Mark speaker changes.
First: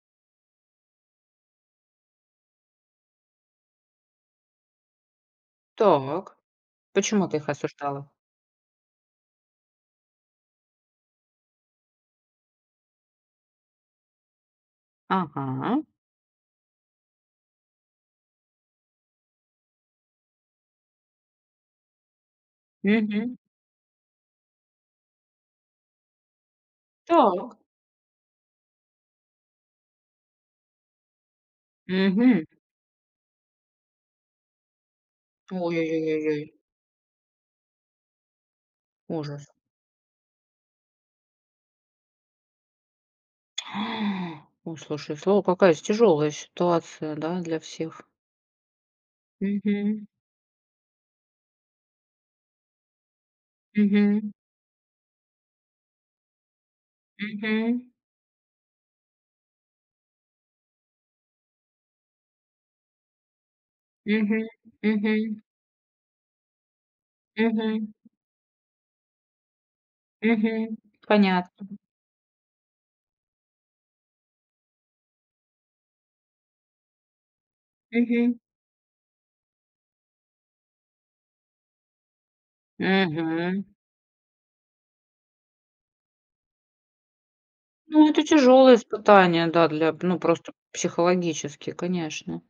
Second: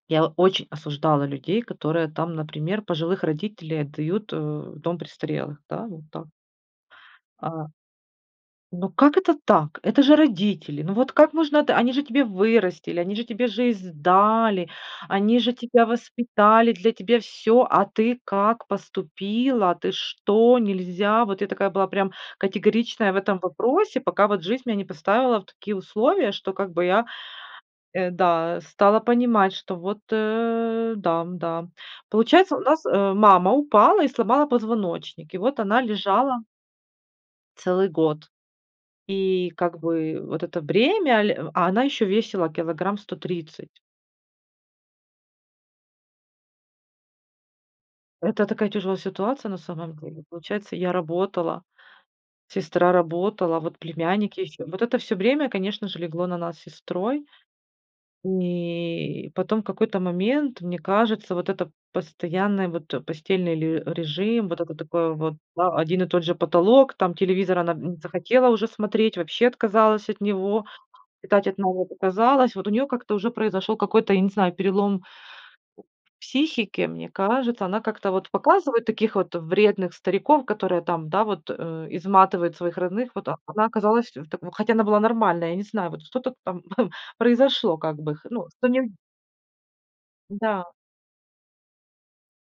Speaker 1: Я очень осуждала людей, которые там, например, пожилых родителей отдают, э, в дом престарелых, да, вот так.
Speaker 2: Так. Почему ты их
Speaker 1: А.
Speaker 2: осуждала?
Speaker 1: Ну как это так? Это же родители! Ну вот как можно д Они же тебе вырастили, они же тебе жизнь дали, они же
Speaker 2: Ага.
Speaker 1: тебя воспитали, для тебе- всё, а ты как поступила? Ты что? Нельзя! Вот я такая была прям категоричная в
Speaker 2: Мгм.
Speaker 1: этом вопросе, пока вот жизнь меня не поставила в такие условия, что как бы я,
Speaker 2: Так.
Speaker 1: э, да, стала понимать, что вот, э, дам, да.
Speaker 2: Мгм.
Speaker 1: Получается у нас, э, мама упала и сломала позвоночник. И вот
Speaker 2: Ой
Speaker 1: она
Speaker 2: ой ой ой
Speaker 1: лежала
Speaker 2: ой.
Speaker 1: целый год. И
Speaker 2: Ужас.
Speaker 1: как бы вот это бремя, ле а она ещё весила килограмм сто тридцать.
Speaker 2: А, ну, слушай, слово, какая з тяжелая ситуация, да, для всех.
Speaker 1: Это такая тяжелая ситуация на самом
Speaker 2: Мгм.
Speaker 1: деле. Получается, я работала, сестра работала, вот
Speaker 2: Мгм.
Speaker 1: племянники еще. Вот это всё бремя, конечно же, легло на нас сестрой.
Speaker 2: Мгм.
Speaker 1: И потом, в какой-то момент, мне кажется, вот это постоянная, вот, постельный ле
Speaker 2: Мгм,
Speaker 1: режим, вот это такое вот
Speaker 2: мгм.
Speaker 1: ва один и тот же потолок, там, телевизор она, м,
Speaker 2: Мгм.
Speaker 1: не захотела уже смотреть, вообще отказалась от него,
Speaker 2: Мгм.
Speaker 1: [unintelligible] от
Speaker 2: Понятно.
Speaker 1: него отказалась. Вот у нее как-то уже произошел какой-то, я не знаю, перелом психики, мне кажется. Она как-то вот
Speaker 2: Мгм.
Speaker 1: Показывают таких вот вредных стариков, которые там, да вот, э, изматывают своих родных, вот.
Speaker 2: Мгм.
Speaker 1: Она оказалась в такой, хотя она была нормальной, я не знаю, вот что-то там, ам, произошло как
Speaker 2: Ну
Speaker 1: бы
Speaker 2: это
Speaker 1: х ну, сто
Speaker 2: тяжёлое
Speaker 1: нем
Speaker 2: испытание, да, для ну, просто
Speaker 1: Н-да.
Speaker 2: психологически, конечно.